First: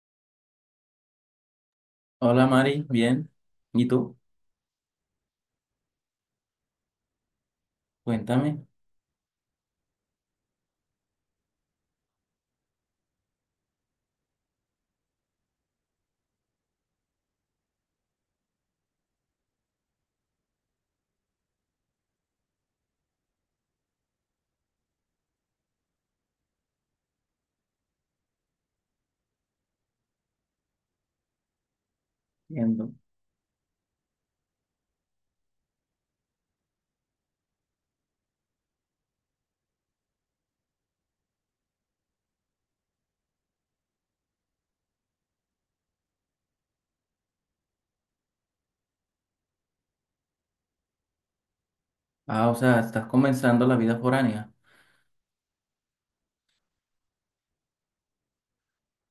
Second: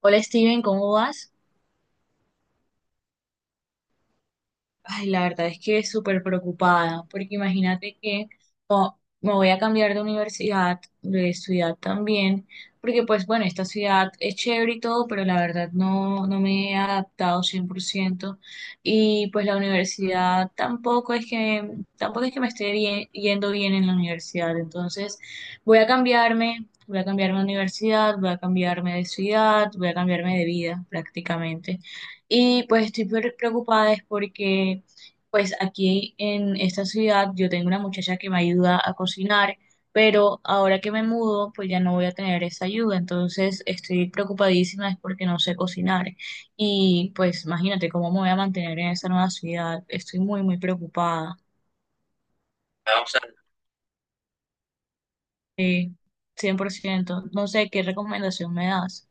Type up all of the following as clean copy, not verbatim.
Hola Steven, ¿cómo vas? Hola Mari, bien. ¿Y tú? Ay, la verdad es que súper preocupada, porque imagínate que, Cuéntame. oh, me voy a cambiar de universidad, de ciudad también, porque pues bueno, esta ciudad es chévere y todo, pero la verdad no, no me he adaptado 100%, y pues la universidad tampoco es que, me esté yendo bien en la universidad. Entonces voy a cambiarme de universidad, voy a cambiarme de ciudad, voy a cambiarme de vida prácticamente. Y pues Entiendo. estoy preocupada es porque pues aquí en esta ciudad yo tengo una muchacha que me ayuda a cocinar, pero ahora que me mudo pues ya no voy a tener esa ayuda. Entonces estoy preocupadísima es porque no sé cocinar y pues imagínate cómo me voy a mantener en esa nueva ciudad. Estoy muy muy preocupada. Ah, o sea, Ah, estás o sea, comenzando la vida foránea. sí, 100% no sé qué recomendación me das.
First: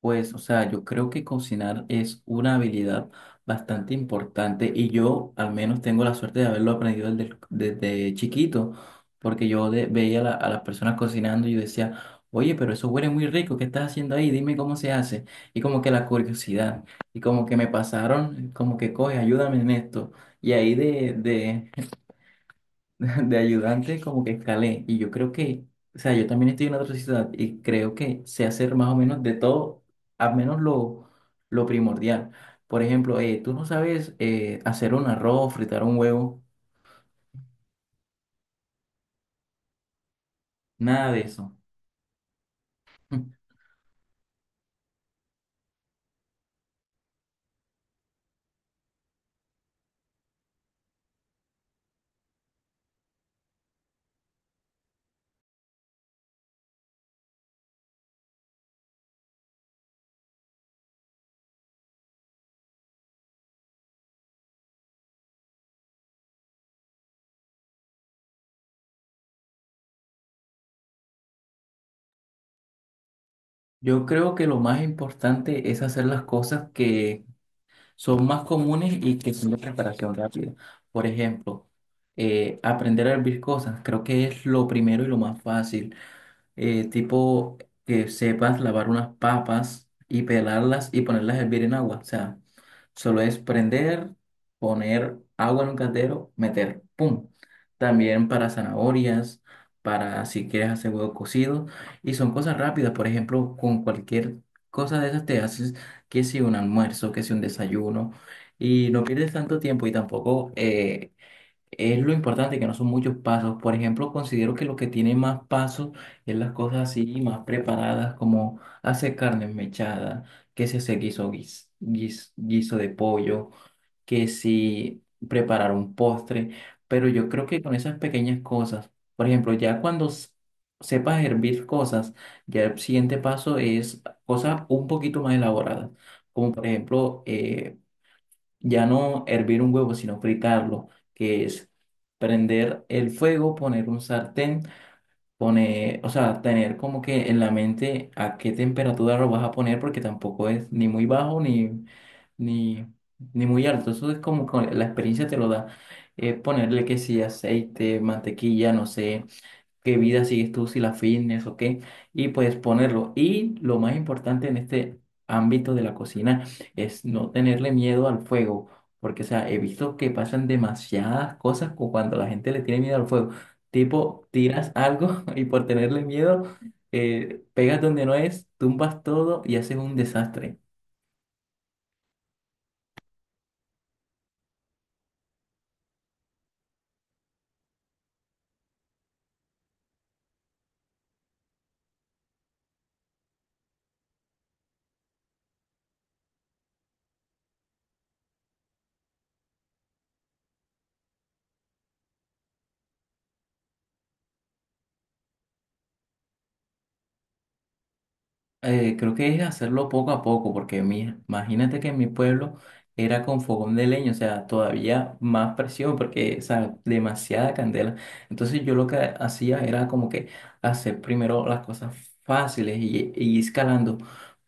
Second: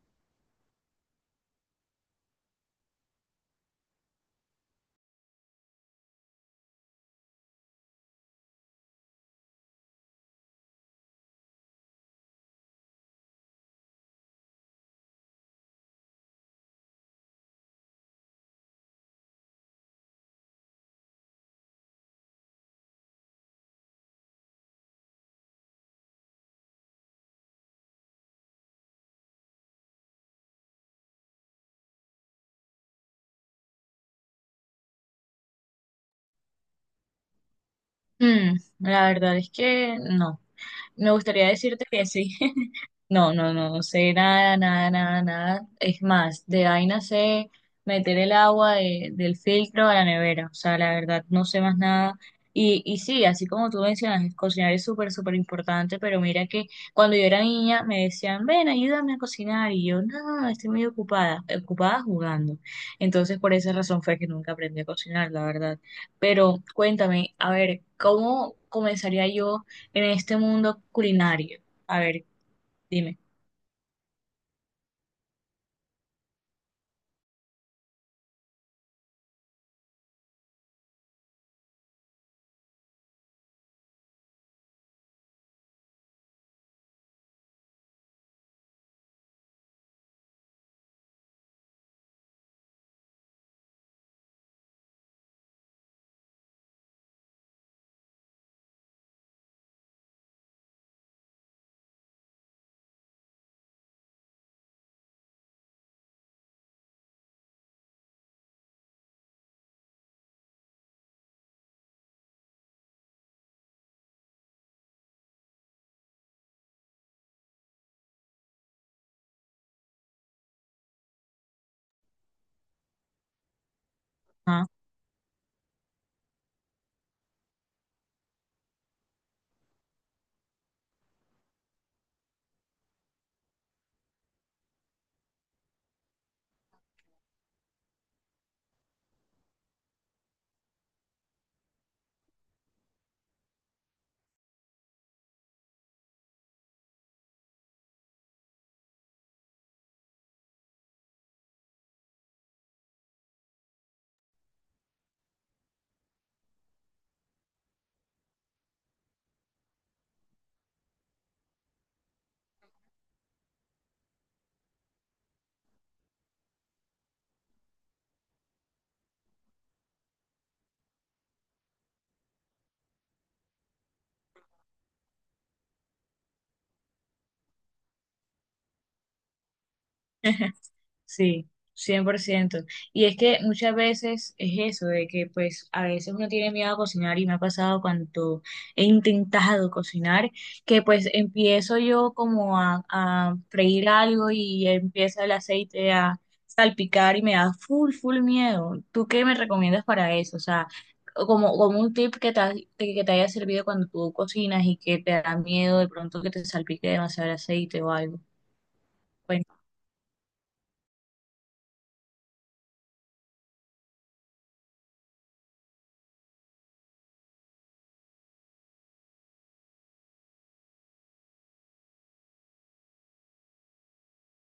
Pues, o sea, yo creo que cocinar es una habilidad bastante importante y yo al menos tengo la suerte de haberlo aprendido desde chiquito, porque yo veía a, a las personas cocinando y yo decía, oye, pero eso huele muy rico, ¿qué estás haciendo ahí? Dime cómo se hace. Y como que la curiosidad, y como que me pasaron, como que coge, ayúdame en esto. Y ahí de de ayudante como que escalé y yo creo que, o sea, yo también estoy en otra ciudad y creo que sé hacer más o menos de todo, al menos lo primordial. Por ejemplo, tú no sabes hacer un arroz, fritar un huevo, La verdad es que no, me nada de gustaría eso. decirte que sí. No, no, no, no sé nada, nada, nada, nada. Es más, de vaina sé meter el agua del filtro a la nevera. O sea, la verdad, no sé más nada. Y sí, así como tú mencionas, el cocinar es súper, súper importante, pero mira que cuando yo era niña me decían: ven, ayúdame a cocinar. Y yo: no, estoy muy ocupada, ocupada jugando. Entonces, por esa razón fue que nunca aprendí a cocinar, la verdad. Pero cuéntame, a ver, ¿cómo comenzaría yo en este mundo culinario? A ver, dime. Yo creo que lo más importante es hacer las cosas que son más comunes y que son de preparación rápida. Por ejemplo, aprender a hervir cosas, creo que es lo primero y lo más fácil. Tipo que sepas lavar unas papas y pelarlas y ponerlas a hervir en agua. O sea, solo es prender, poner agua en un caldero, meter, ¡pum! También para zanahorias, para si quieres hacer huevo cocido. Y son cosas rápidas, por ejemplo, con cualquier cosa de esas te haces que si un almuerzo, que si un desayuno. Y no pierdes tanto tiempo y tampoco es lo importante que no son muchos pasos. Por ejemplo, considero que lo que tiene más pasos es las cosas así más preparadas, como hacer carne mechada, que si hacer guiso de pollo, que Ajá. si preparar un postre. Pero yo creo que con esas pequeñas cosas, por ejemplo, ya cuando sepas hervir cosas, ya el siguiente paso es cosas un poquito más elaboradas, como por ejemplo ya no hervir un huevo, sino fritarlo, que es prender el fuego, poner un sartén, poner, o sea, tener como que en la mente a qué temperatura lo vas a poner, porque tampoco es ni muy bajo ni, ni muy alto. Eso es como que la experiencia te lo da. Ponerle que si aceite, mantequilla, no sé qué vida sigues tú, si la fitness o qué, y puedes ponerlo. Y lo más importante en este ámbito de la cocina es no tenerle miedo al fuego, porque, o sea, he visto que pasan demasiadas cosas cuando la gente le tiene miedo al fuego. Tipo, tiras algo y por tenerle miedo, pegas donde no es, tumbas todo y haces un desastre. Sí, 100%. Y es que muchas veces es eso, de que pues a veces uno tiene miedo a cocinar y me ha pasado cuando he intentado cocinar, que pues empiezo yo como a freír algo y empieza el aceite a salpicar y me da full, full miedo. ¿Tú qué me recomiendas para eso? O sea, como un tip que te haya servido cuando tú cocinas y que te da miedo de pronto que te salpique demasiado el aceite o algo. Creo que es hacerlo poco a poco, porque imagínate que en mi pueblo era con fogón de leña, o sea, todavía más presión, porque, o sea, demasiada candela. Entonces yo lo que hacía era como que hacer primero las cosas fáciles y escalando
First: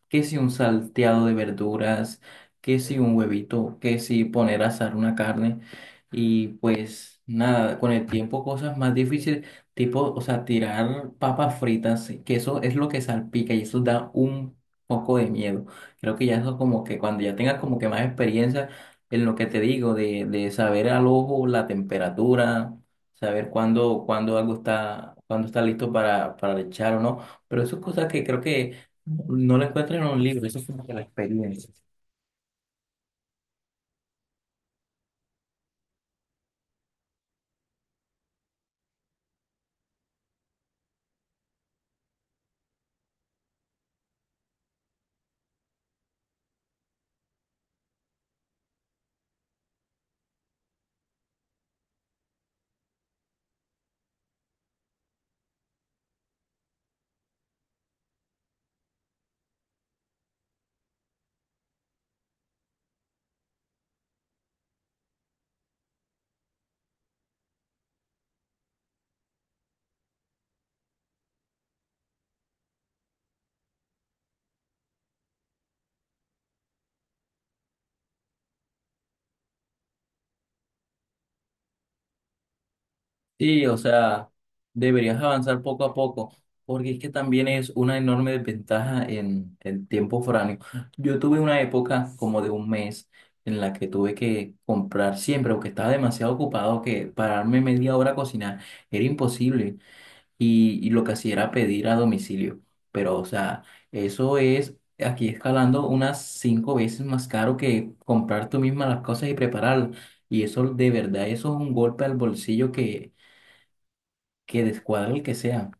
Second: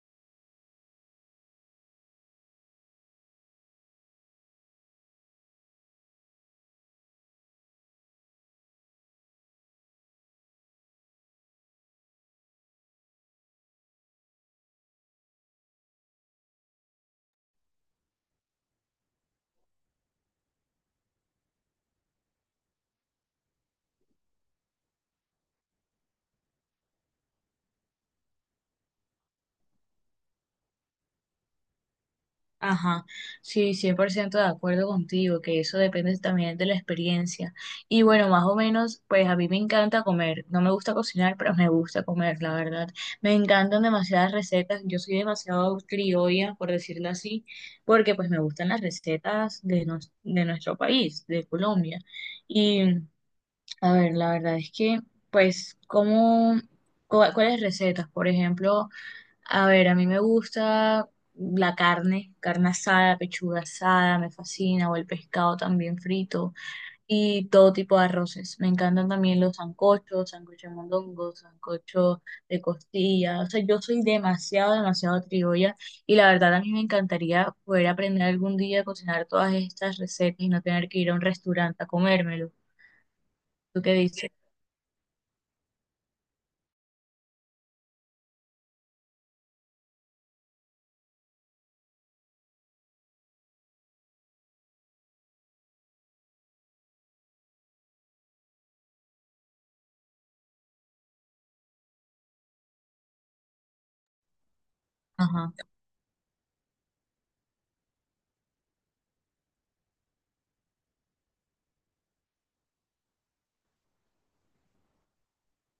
que si un salteado de verduras, que si un huevito, que si poner a asar una carne y pues nada, con el tiempo cosas más difíciles, tipo, o sea, tirar papas fritas, que eso es lo que salpica y eso da un poco de miedo. Creo que ya eso como que cuando ya tengas como que más experiencia en lo que te digo, de saber al ojo la temperatura, saber cuándo algo está, cuándo está listo para echar o no, pero eso es cosas que creo que no la encuentras en un libro, eso es como que la experiencia. Ajá, sí, 100% de acuerdo contigo, que eso depende también de la experiencia. Y bueno, más o menos, pues a mí me encanta comer. No me gusta cocinar, pero me gusta comer, la verdad. Me encantan demasiadas recetas. Yo soy demasiado criolla, por decirlo así, porque pues me gustan las recetas de nuestro país, de Colombia. Y a ver, la verdad es que, pues, cuáles recetas? Por ejemplo... A ver, a mí me gusta la carne, carne asada, pechuga asada, me fascina, o el pescado también frito, y todo tipo de arroces. Me encantan también los sancochos, sancocho de mondongo, sancocho de costilla. O sea, yo soy demasiado, demasiado criolla, y la verdad a mí me encantaría poder aprender algún día a cocinar todas estas recetas y no tener que ir a un restaurante a comérmelo. Sí, o ¿Tú qué sea, dices? deberías avanzar poco a poco, porque es que también es una enorme desventaja en el tiempo foráneo. Yo tuve una época como de un mes en la que tuve que comprar siempre, porque estaba demasiado ocupado que pararme media hora a cocinar era imposible. Y lo que hacía era pedir a domicilio. Pero, o sea, eso es aquí Ajá, escalando unas cinco veces más caro que comprar tú misma las cosas y prepararlas. Y eso, de verdad, eso es un golpe al bolsillo que descuadra el que sea.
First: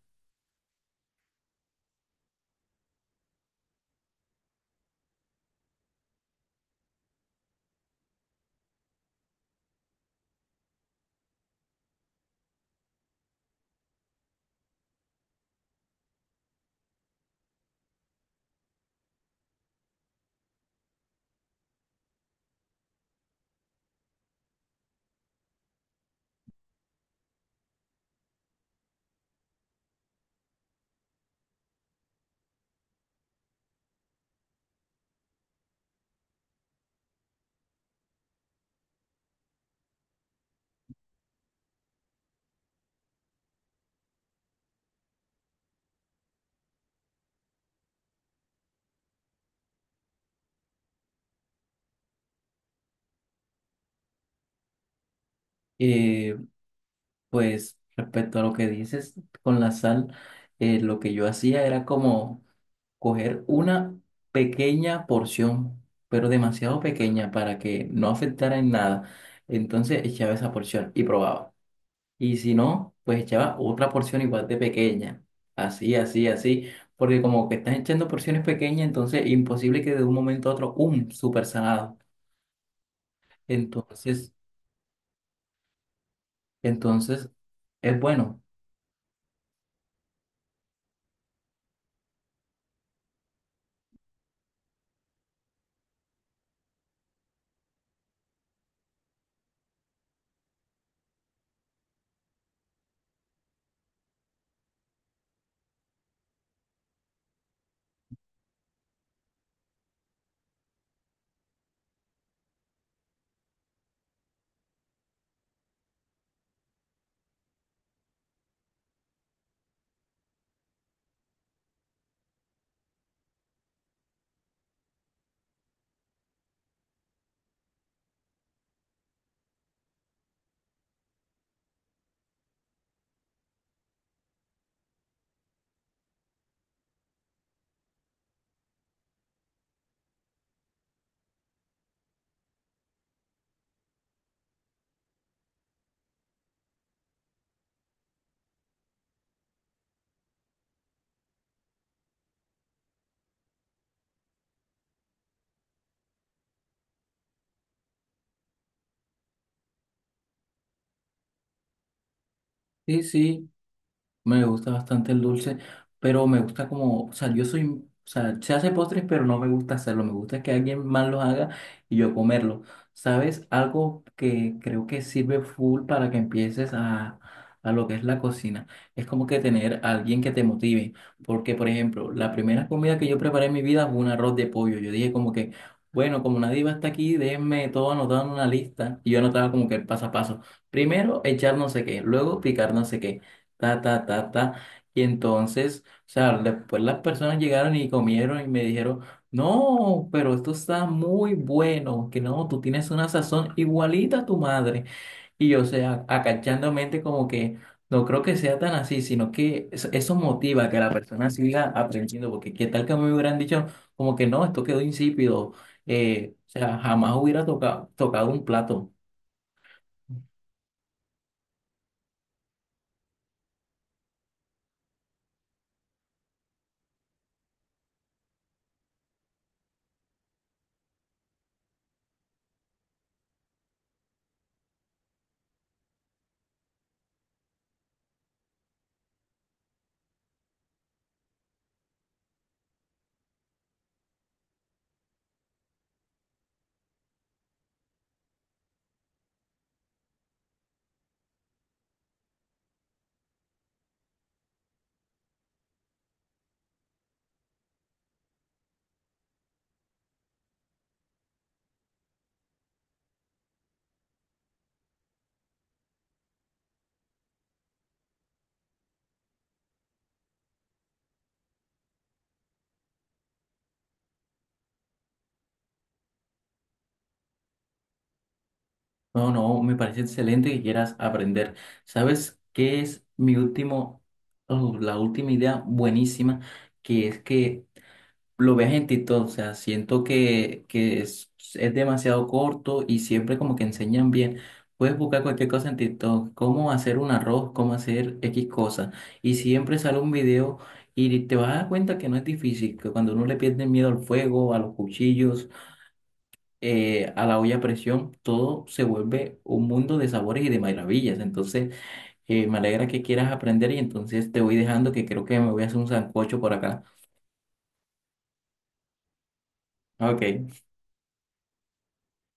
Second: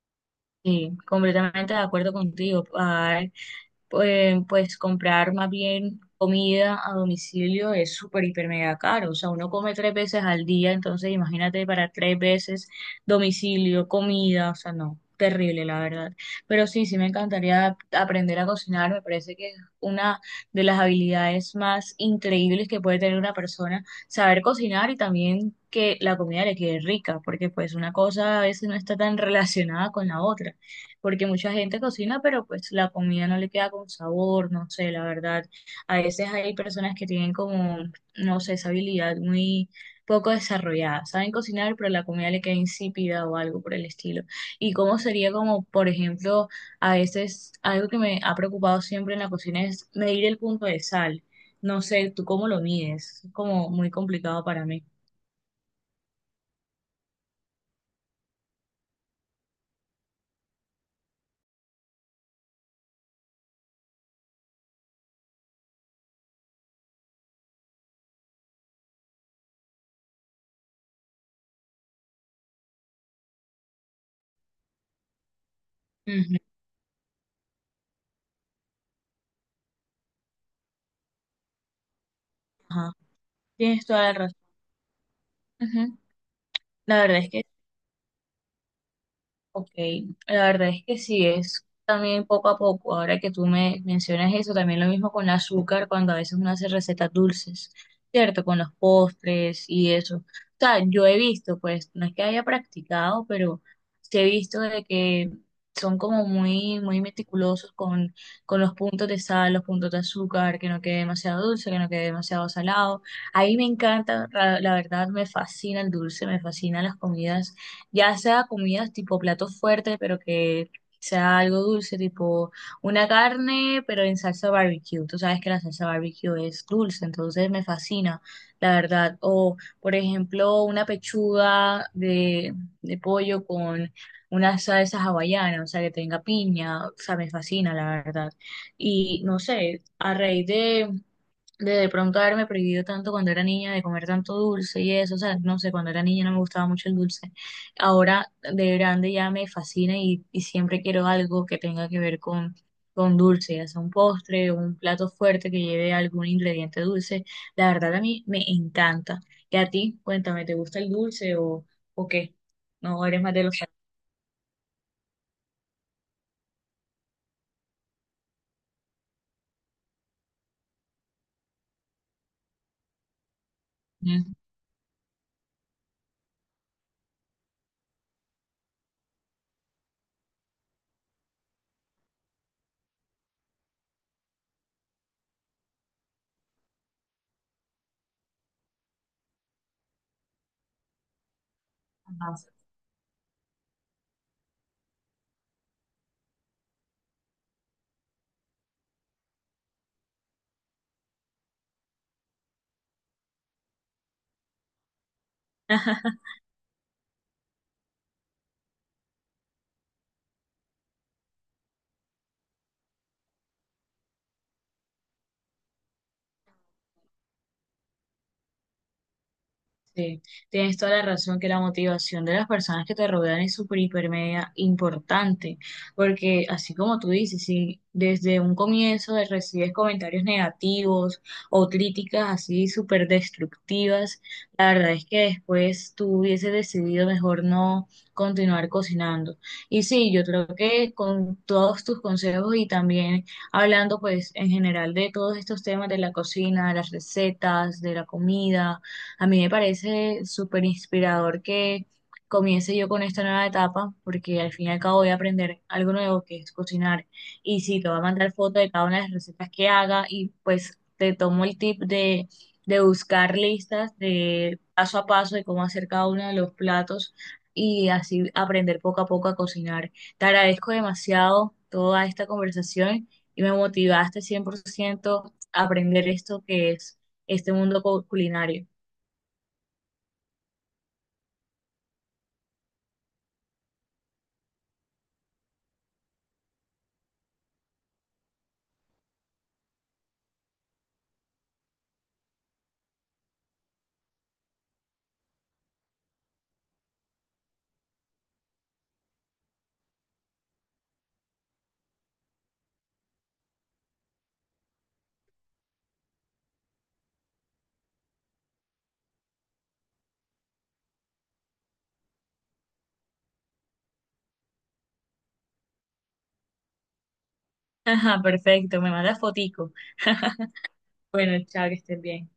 sí, completamente de acuerdo contigo. Ah, pues comprar más bien comida a domicilio es súper, hiper, mega caro. O sea, uno come tres veces al día, entonces imagínate para tres veces domicilio, comida, o sea, no, terrible, la verdad. Pero sí, sí me encantaría aprender a cocinar. Me parece que es una de las habilidades más increíbles que puede tener una persona, saber cocinar y también que la comida le quede rica, porque pues una cosa a veces no está tan relacionada con la otra, porque mucha gente cocina, pero pues la comida no le queda con sabor, no sé, la verdad. A veces hay personas que tienen como, no sé, esa habilidad muy poco desarrollada. Saben cocinar, pero la comida le queda insípida o algo por el estilo. Y cómo sería como, por ejemplo, a veces algo que me ha preocupado siempre en la cocina es medir el punto de sal. No sé, ¿tú cómo lo mides? Es como muy complicado para mí. Eh, pues, respecto a lo que dices con la sal, lo que yo hacía era como coger una pequeña porción, pero demasiado pequeña para que no afectara en nada. Entonces echaba esa porción y probaba. Y si no, pues echaba otra porción igual de pequeña. Así, así, Ujú. así. Porque como que estás echando porciones pequeñas, entonces imposible que de un momento a otro, ¡um! Súper salado. Ajá. Tienes toda la Entonces, razón. Ujú. La verdad es entonces, que... es bueno. Ok, la verdad es que sí, es también poco a poco. Ahora que tú me mencionas eso, también lo mismo con el azúcar, cuando a veces uno hace recetas dulces, ¿cierto? Con los postres y eso. O sea, yo he visto, pues, no es que haya practicado, pero sí he visto de que son como muy, muy meticulosos con, los puntos de sal, los puntos de azúcar, que no quede demasiado dulce, que no quede demasiado salado. Ahí me encanta, la verdad, me fascina el dulce, me fascinan las comidas, ya sea comidas tipo plato fuerte pero que sea algo dulce, tipo una carne, pero en salsa barbecue. Tú sabes que la salsa barbecue es dulce, entonces me fascina, la verdad. O, por ejemplo, una pechuga de pollo con una salsa hawaiana, o sea, que tenga piña, o sea, me fascina, la verdad. Y no sé, a raíz de pronto haberme prohibido tanto cuando era niña de comer tanto dulce y eso, o sea, no sé, cuando era niña no me gustaba mucho el dulce. Ahora de grande ya me fascina y siempre quiero algo que tenga que ver con, dulce, ya sea un postre o un plato fuerte que lleve algún ingrediente dulce. La verdad a mí me encanta. Y a ti, cuéntame, ¿te gusta el dulce o qué? Sí, No, ¿eres más de sí. los Me gusta bastante el dulce, pero me gusta como, o sea, yo soy, o sea, se hace postres, pero no me gusta hacerlo. Me gusta que alguien más los haga y yo comerlo. ¿Sabes? Algo que creo que sirve full para que empieces a lo que es la cocina. Es como que tener a alguien que te motive. Porque, por ejemplo, la primera comida que yo preparé en mi vida fue un arroz de pollo. Yo dije como que, bueno, como nadie va hasta aquí, déjenme todo anotado en una lista. Y yo anotaba como que el paso a paso. Primero, echar no sé qué, luego salados? picar no sé qué ta, ta, ta, ta. Y entonces, o sea, después las personas llegaron y comieron y me dijeron, no, pero esto está muy bueno, que no, tú tienes una sazón igualita a tu madre. Y yo, o sea, acachándome como que no creo que sea tan así, sino que eso motiva que la persona siga aprendiendo, porque qué tal que me hubieran dicho como que no, esto quedó insípido, o sea, jamás hubiera tocado un plato. Sí, tienes toda la razón que la motivación de las personas que te rodean es súper, hiper, media importante, porque así como tú dices, si desde un comienzo recibes comentarios negativos o críticas así súper destructivas, la verdad es que después tú hubieses decidido mejor no continuar cocinando. Y sí, yo creo que con todos tus consejos y también hablando pues en general de todos estos temas de la cocina, de las recetas, de la comida, a mí me parece súper inspirador que comience yo con esta nueva etapa, porque al fin y al cabo voy a aprender algo nuevo que es cocinar. Y sí, te voy a mandar foto de cada una de las recetas que haga y pues te tomo el tip de buscar listas de paso a paso de cómo hacer cada uno de los platos y así aprender poco a poco a cocinar. Te agradezco demasiado toda esta conversación y me motivaste 100% a aprender esto que es este mundo culinario. No, no, me parece excelente que quieras aprender. ¿Sabes qué es mi la última idea buenísima? Que es que lo veas en TikTok, o sea, siento que, es demasiado corto y siempre como que enseñan bien. Puedes buscar cualquier cosa en TikTok, cómo hacer un arroz, cómo hacer X cosa. Y siempre sale un video y te vas a dar cuenta que no es difícil, que cuando uno le pierde miedo al fuego, a los cuchillos a la olla a presión, todo se vuelve un mundo de sabores y de maravillas. Entonces, me alegra que quieras aprender y entonces te voy dejando que creo que me voy a hacer un sancocho por acá. Ajá, perfecto, me manda fotico. Ok. Bueno, chao, que estén bien.